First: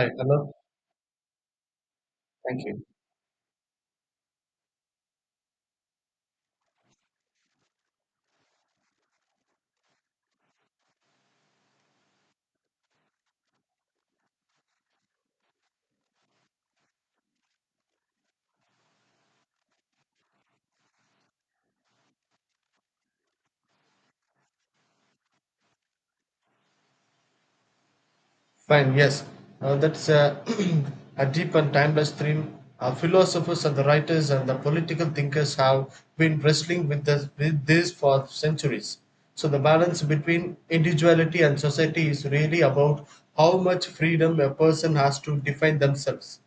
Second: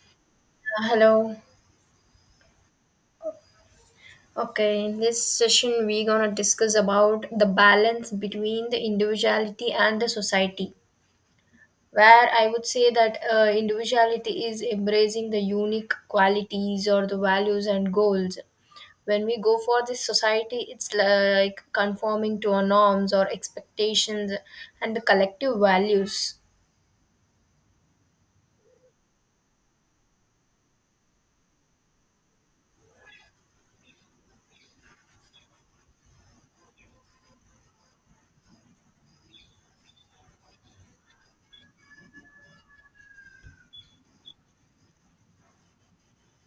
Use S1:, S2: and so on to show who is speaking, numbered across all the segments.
S1: Hi, hello.
S2: Hello.
S1: Thank you.
S2: Okay, in this session we're gonna discuss about the balance between the individuality and the society. Where I would say that individuality is embracing the unique qualities or the values and goals. When we go for this society, it's like conforming to our norms or expectations and the collective values.
S1: Fine, yes. That's a, a deep and timeless theme. Philosophers and the writers and the political thinkers have been wrestling with this for centuries. So the balance between individuality and society is really about how much freedom a person has to define themselves,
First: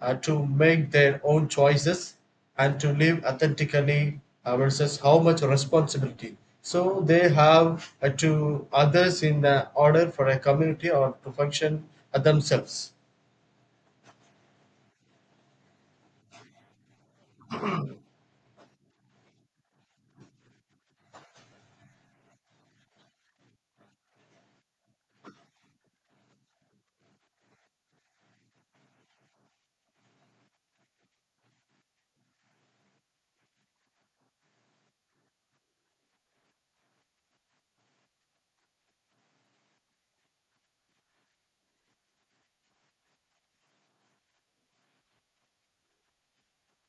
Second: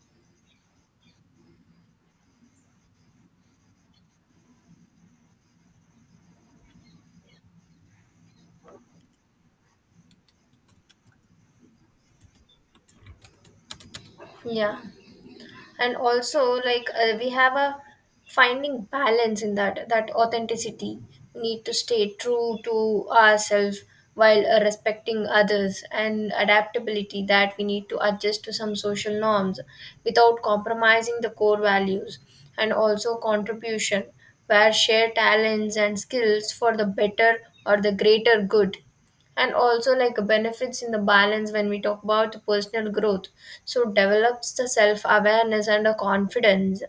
S1: to make their own choices and to live authentically, versus how much responsibility so they have to others in order for a community or to function, themselves.
S2: Yeah, and also like we have a finding balance in that authenticity, we need to stay true to ourselves while respecting others, and adaptability that we need to adjust to some social norms without compromising the core values, and also contribution where share talents and skills for the better or the greater good, and also like benefits in the balance when we talk about personal growth, so develops the self awareness and the confidence,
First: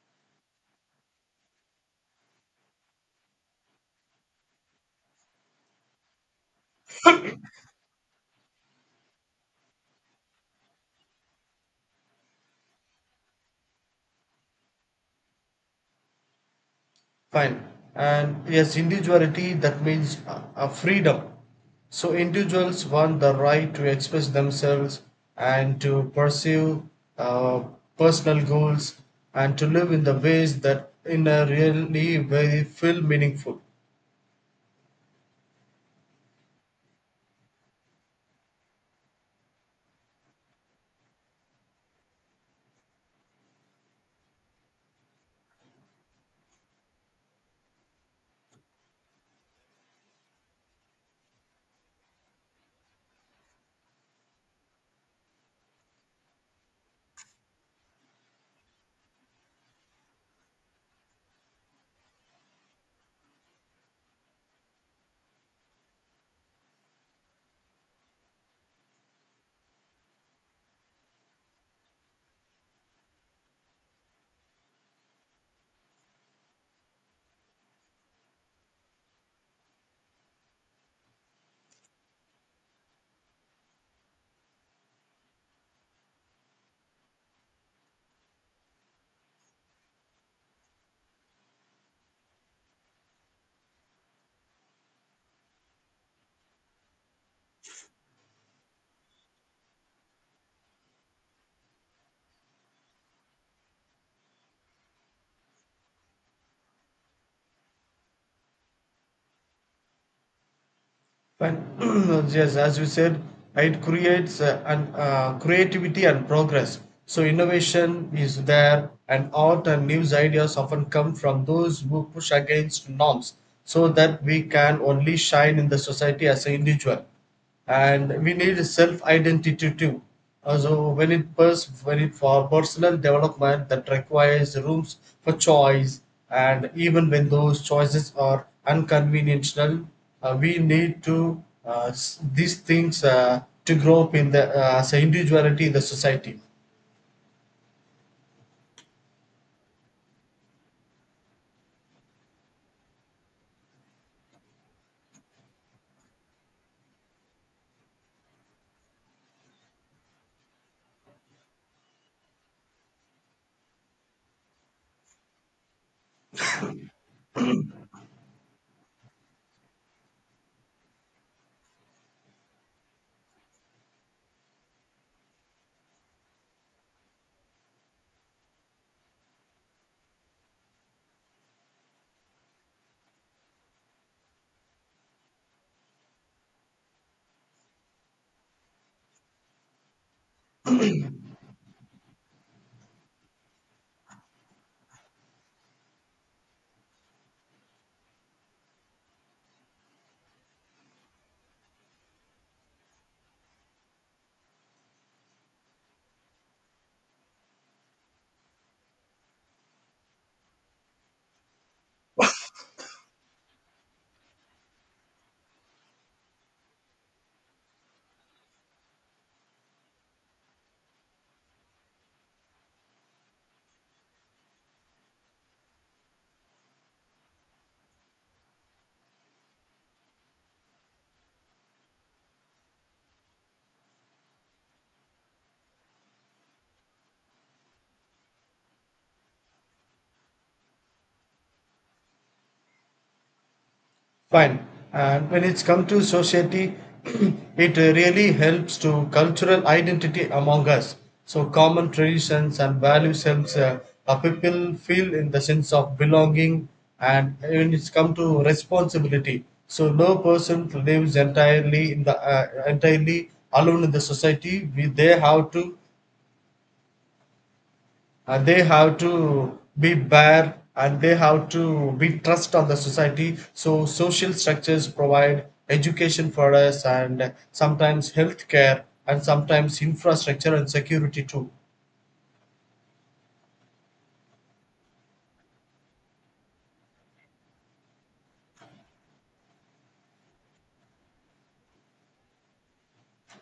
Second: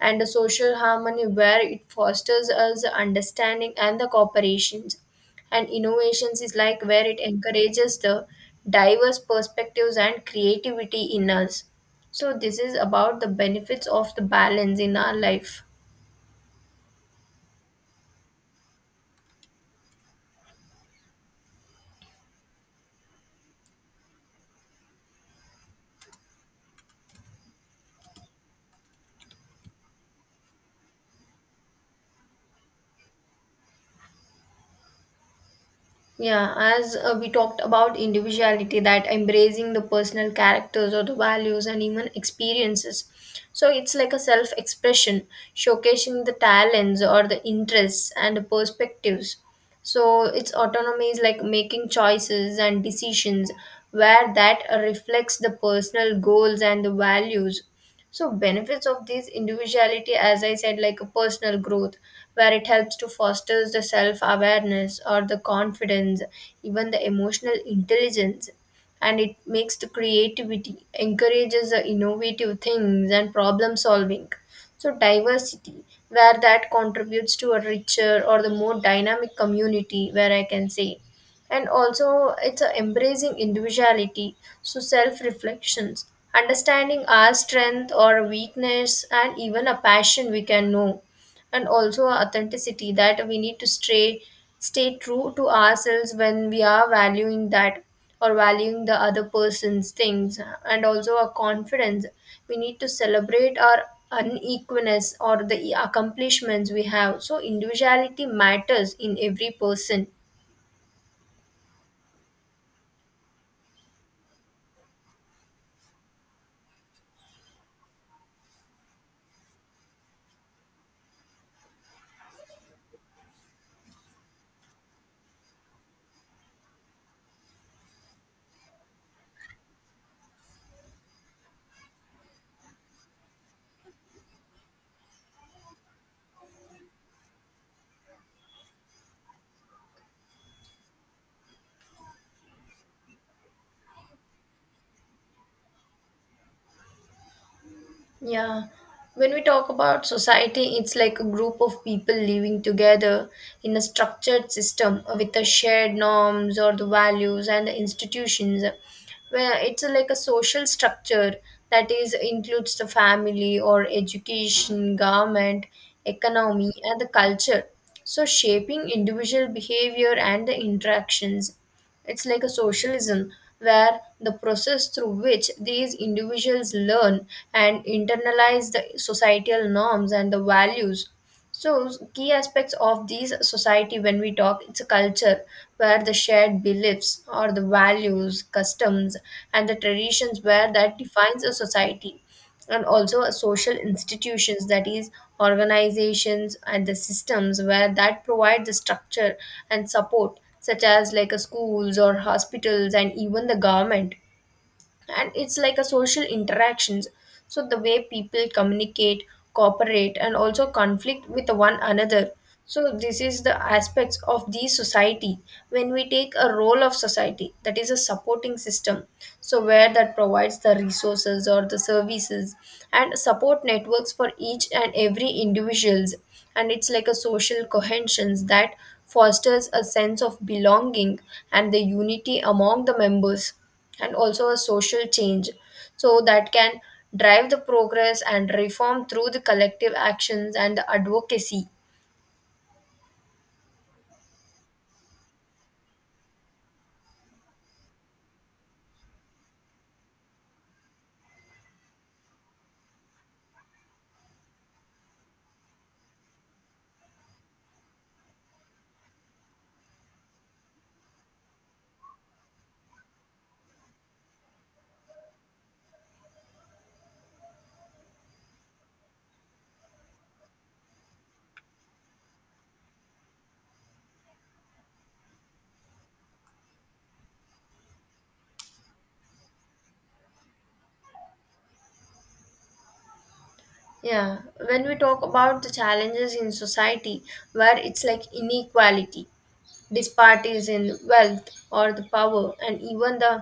S2: and the social harmony where it fosters us understanding and the cooperations, and innovations is like where it encourages the diverse perspectives and creativity in us. So this is about the benefits of the balance in our life.
S1: Fine. And yes, individuality that means freedom. So individuals want the right to express themselves and to pursue uh, personal goals and to live in the ways that in a really very feel meaningful.
S2: Yeah, as we talked about individuality, that embracing the personal characters or the values and even experiences. So it's like a self expression, showcasing the talents or the interests and the perspectives. So its autonomy is like making choices and decisions where that reflects the personal goals and the values. So benefits of these individuality, as I said, like a personal growth, where it helps to foster the self-awareness or the confidence, even the emotional intelligence, and it makes the creativity, encourages the innovative things and problem solving. So diversity, where that contributes to a richer or the more dynamic community, where I can say. And also it's a embracing individuality, so self reflections, understanding our strength or weakness and even a passion we can know, and also authenticity that we need to stay true to ourselves when we are valuing that or valuing the other person's things, and also a confidence, we need to celebrate our unequalness or the accomplishments we have. So individuality matters in every person.
S1: But yes, as you said, it creates creativity and progress. So innovation is there, and art and news ideas often come from those who push against norms, so that we can only shine in the society as an individual, and we need self identity too. So when it for personal development that requires rooms for choice, and even when those choices are unconventional, we need to these things, to grow up in the, as a individuality in the society.
S2: Yeah, when we talk about society, it's like a group of people living together in a structured system with the shared norms or the values and the institutions. Where it's like a social structure that is includes the family or education, government, economy, and the culture. So shaping individual behavior and the interactions. It's like a socialism where the process through which these individuals learn and internalize the societal norms and the values. So, key aspects of these society when we talk, it's a culture where the shared beliefs or the values, customs, and the traditions where that defines a society, and also a social institutions that is organizations and the systems where that provide the structure and support such as like a schools or hospitals and even the government, and it's like a social interactions, so the way people communicate, cooperate and also conflict with one another. So this is the aspects of the society. When we take a role of society, that is a supporting system, so where that provides the resources or the services and support networks for each and every individuals, and it's like a social cohesions that fosters a sense of belonging and the unity among the members, and also a social change, so that can drive the progress and reform through the collective actions and the advocacy.
S1: Fine. And when it's come to society, it really helps to cultural identity among us. So common traditions and values helps, people feel in the sense of belonging. And when it's come to responsibility. So no person lives entirely in the, entirely alone in the society. We They have to, and they have to be bare, and they have to be trust on the society. So social structures provide education for us, and sometimes healthcare, and sometimes infrastructure and security too.
S2: Yeah, when we talk about the challenges in society, where it's like inequality, disparities in wealth or the power and even the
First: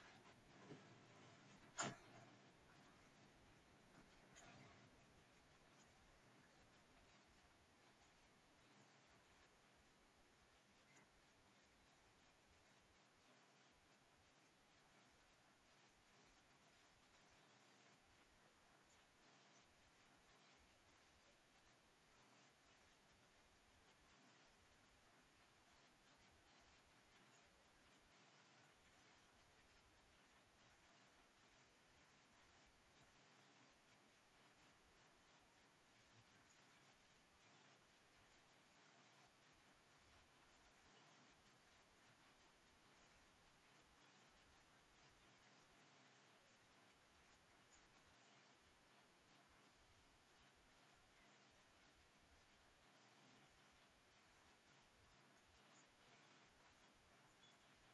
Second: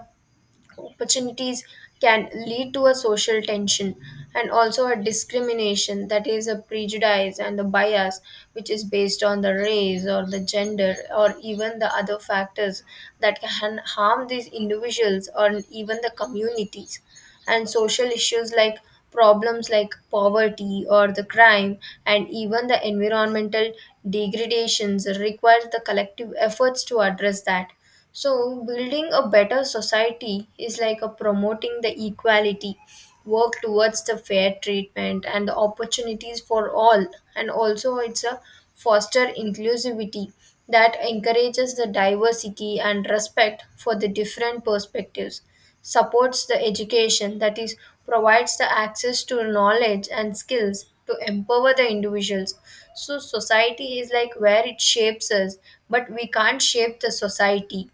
S2: opportunities can lead to a social tension, and also a discrimination that is a prejudice and a bias which is based on the race or the gender or even the other factors that can harm these individuals or even the communities, and social issues like problems like poverty or the crime and even the environmental degradations requires the collective efforts to address that. So building a better society is like a promoting the equality, work towards the fair treatment and the opportunities for all, and also it's a foster inclusivity that encourages the diversity and respect for the different perspectives, supports the education, that is, provides the access to knowledge and skills to empower the individuals. So, society is like where it shapes us, but we can't shape the society.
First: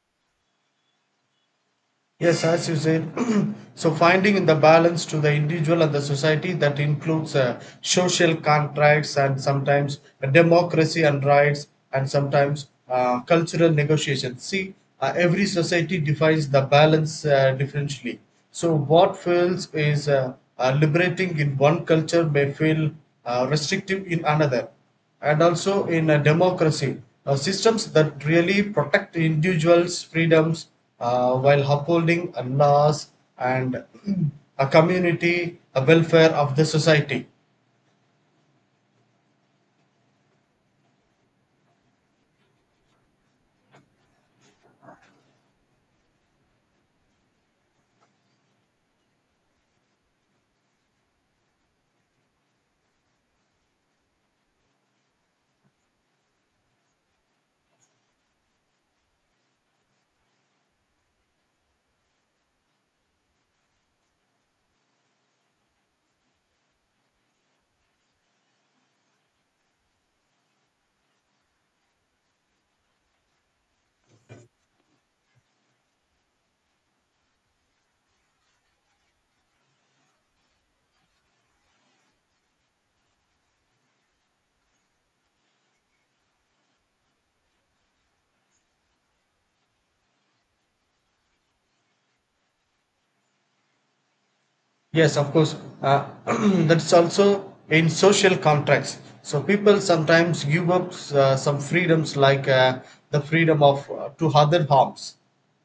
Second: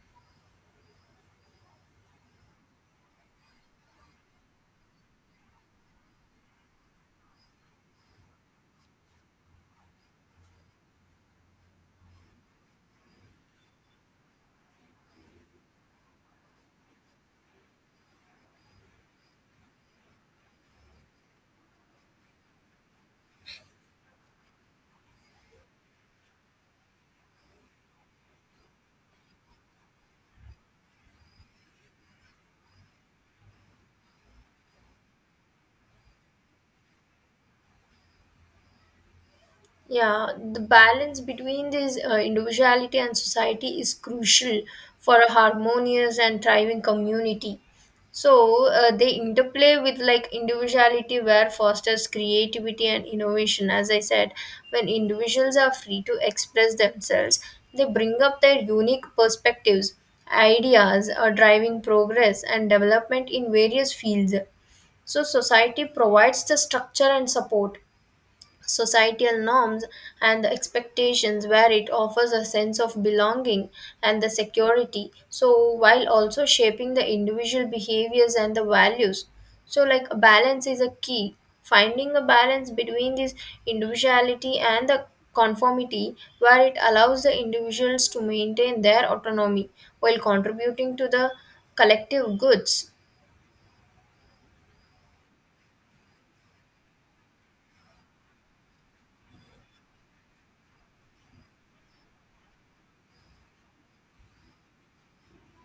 S1: Yes, as you said, so finding in the balance to the individual and the society that includes social contracts and sometimes democracy and rights and sometimes cultural negotiations. See, every society defines the balance differently. So, what feels is liberating in one culture may feel restrictive in another. And also in a democracy, systems that really protect individuals freedoms, while upholding, laws and a community, a welfare of the society.
S2: Yeah, the balance between this individuality and society is crucial for a harmonious and thriving community. So they interplay with like individuality, where fosters creativity and innovation. As I said, when individuals are free to express themselves, they bring up their unique perspectives, ideas, are driving progress and development in various fields. So society provides the structure and support. Societal norms and the expectations, where it offers a sense of belonging and the security, so while also shaping the individual behaviors and the values. So, like a balance is a key. Finding a balance between this individuality and the conformity, where it allows the individuals to maintain their autonomy while contributing to the collective goods.
S1: Yes, of course. Uh, that's also in social contracts. So people sometimes give up, some freedoms, like, the freedom of, to other harms,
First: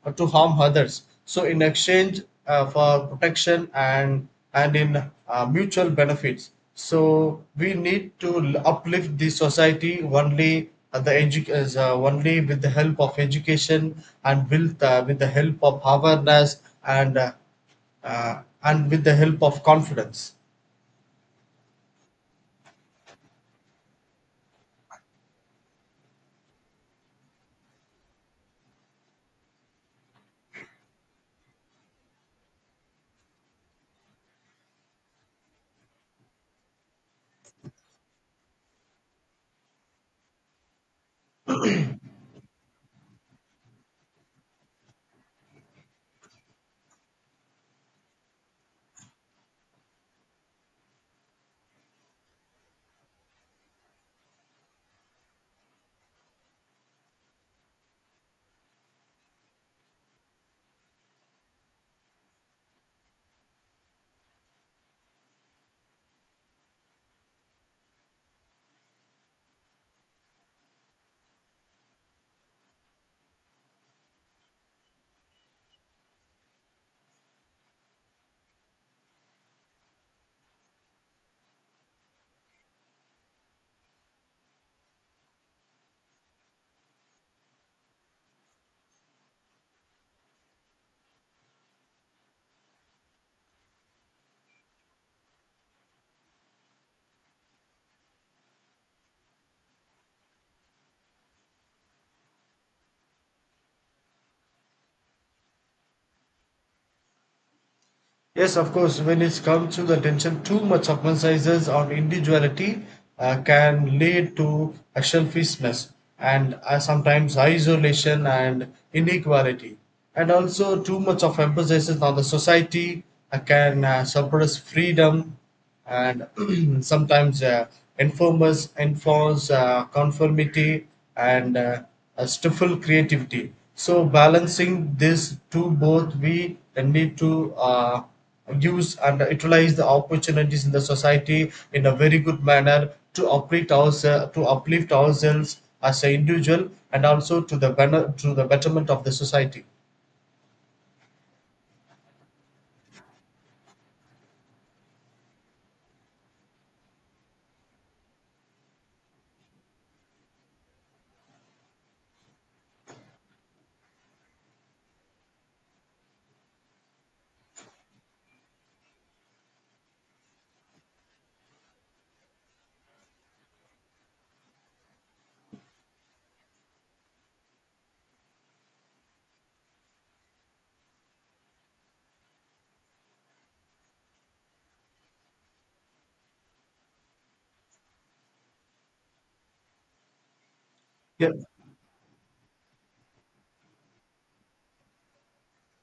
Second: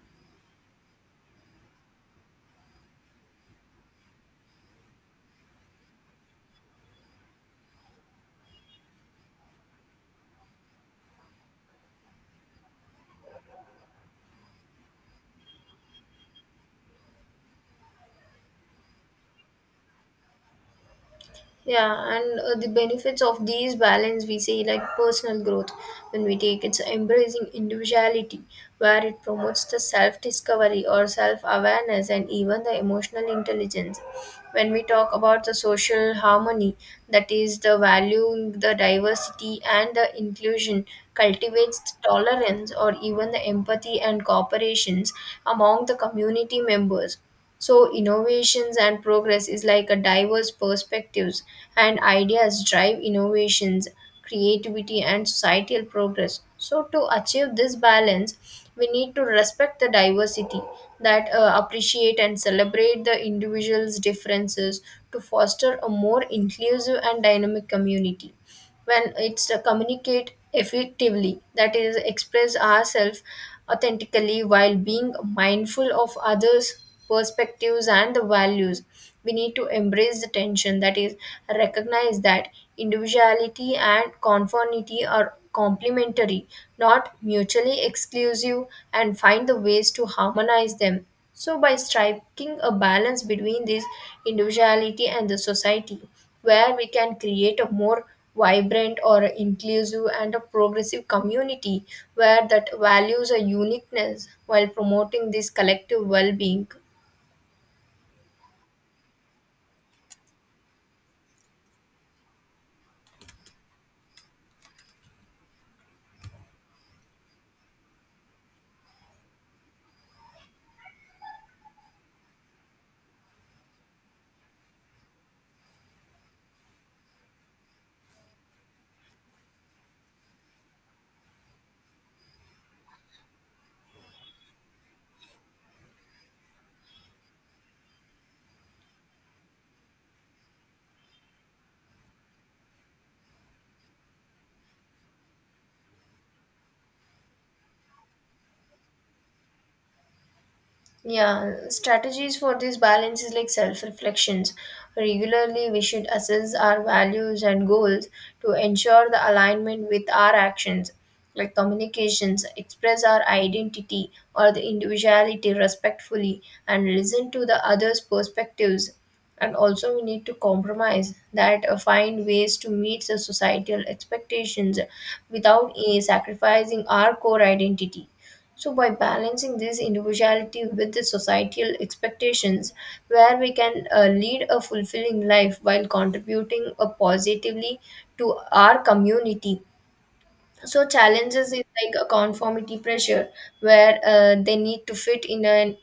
S1: or to harm others. So in exchange, for protection and in, mutual benefits. So we need to uplift the society only, only with the help of education and with the help of awareness and. And with the help of confidence.
S2: Yeah, and the benefits of these balance we say like personal growth, when we take it's embracing individuality, where it promotes the self discovery or self awareness and even the emotional intelligence. When we talk about the social harmony, that is the value, the diversity and the inclusion cultivates the tolerance or even the empathy and cooperations among the community members. So innovations and progress is like a diverse perspectives and ideas drive innovations, creativity and societal progress. So to achieve this balance, we need to respect the diversity, that appreciate and celebrate the individual's differences to foster a more inclusive and dynamic community. When it's to communicate effectively, that is, express ourselves authentically while being mindful of others' perspectives and the values. We need to embrace the tension, that is, recognize that individuality and conformity are complementary, not mutually exclusive, and find the ways to harmonize them. So, by striking a balance between this individuality and the society, where we can create a more vibrant or inclusive and a progressive community where that values a uniqueness while promoting this collective well-being.
S1: Yes, of course. When it comes to the attention, too much of emphasis on individuality, can lead to a selfishness and, sometimes isolation and inequality. And also, too much of emphasis on the society, can, suppress freedom and sometimes, informers enforce, conformity and, stifle creativity. So balancing this two both, we need to, use and utilize the opportunities in the society in a very good manner to uplift ourselves as an individual, and also to the better, to the betterment of the society.
S2: Yeah, strategies for this balance is like self reflections. Regularly, we should assess our values and goals to ensure the alignment with our actions, like communications, express our identity or the individuality respectfully, and listen to the others' perspectives. And also, we need to compromise that find ways to meet the societal expectations without sacrificing our core identity. So, by balancing this individuality with the societal expectations, where we can lead a fulfilling life while contributing positively to our community, so
S1: Yeah.
S2: challenges is like a conformity pressure where they need to fit in an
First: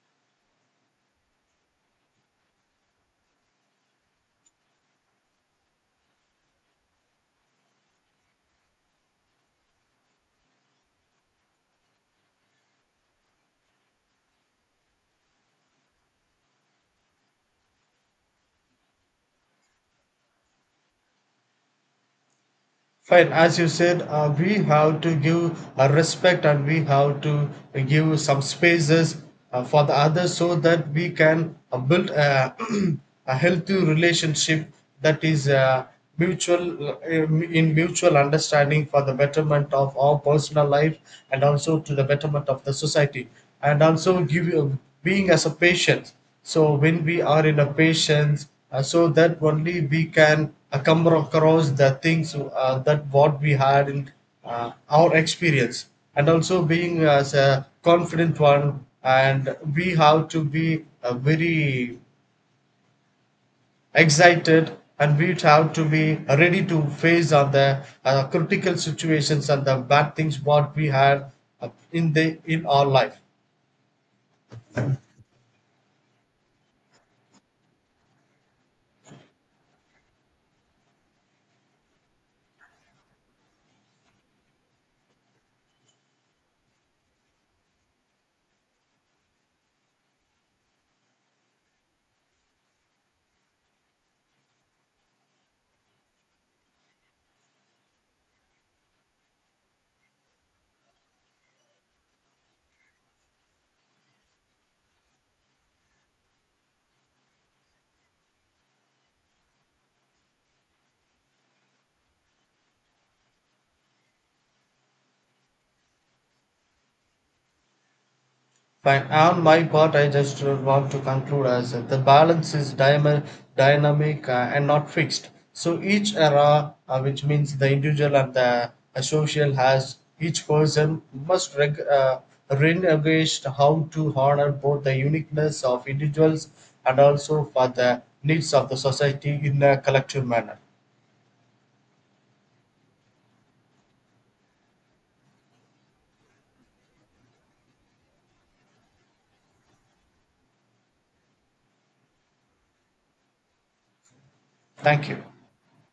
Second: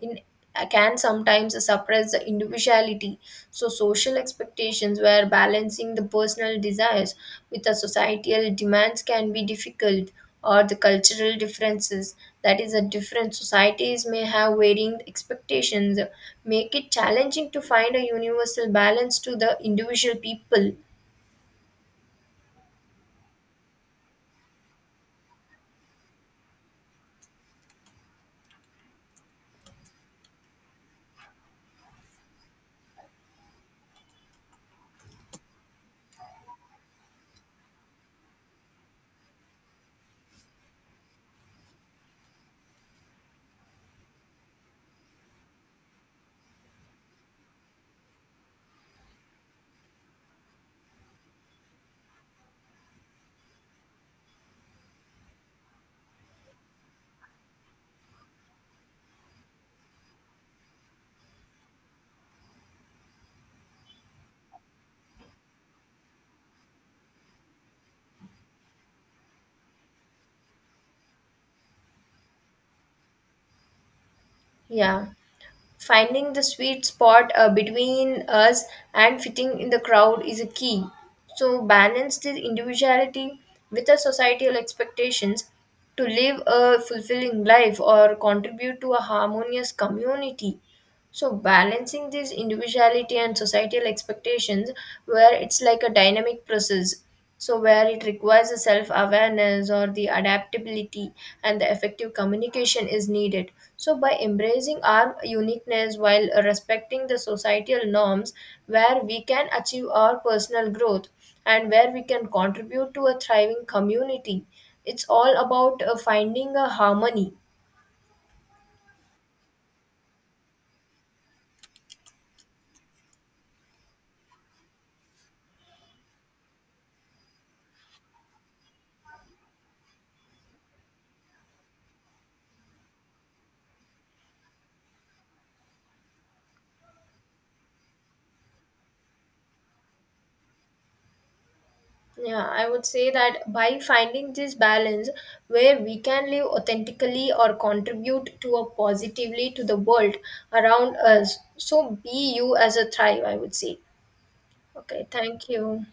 S2: in uh, can sometimes suppress the individuality. So social expectations where balancing the personal desires with the societal demands can be difficult, or the cultural differences, that is a different societies may have varying expectations, make it challenging to find a universal balance to the individual people.
S1: Fine, as you said, we have to give, respect, and we have to give some spaces, for the others so that we can, build a, a healthy relationship that is, mutual, in mutual understanding for the betterment of our personal life, and also to the betterment of the society, and also give you being as a patient. So when we are in a patient, so that only we can, come across the things, that what we had in, our experience. And also being as a confident one, and we have to be, very excited, and we have to be ready to face on the, critical situations and the bad things what we had, in the in our life.
S2: Yeah. Finding the sweet spot between us and fitting in the crowd is a key. So, balance the individuality with the societal expectations to live a fulfilling life or contribute to a harmonious community. So balancing these individuality and societal expectations, where it's like a dynamic process, so where it requires a self-awareness or the adaptability and the effective communication is needed. So by embracing our uniqueness while respecting the societal norms, where we can achieve our personal growth and where we can contribute to a thriving community, it's all about finding a harmony.
S1: Fine. On my part, I just want to conclude as the balance is dynamic, and not fixed. So each era, which means the individual and the, social, has each person must reengage how to honor both the uniqueness of individuals, and also for the needs of the society in a collective manner.
S2: Yeah, I would say that by finding this balance, where we can live authentically or contribute to a positively to the world around us. So be you as a thrive, I would say. Okay,
S1: Thank you.
S2: thank you.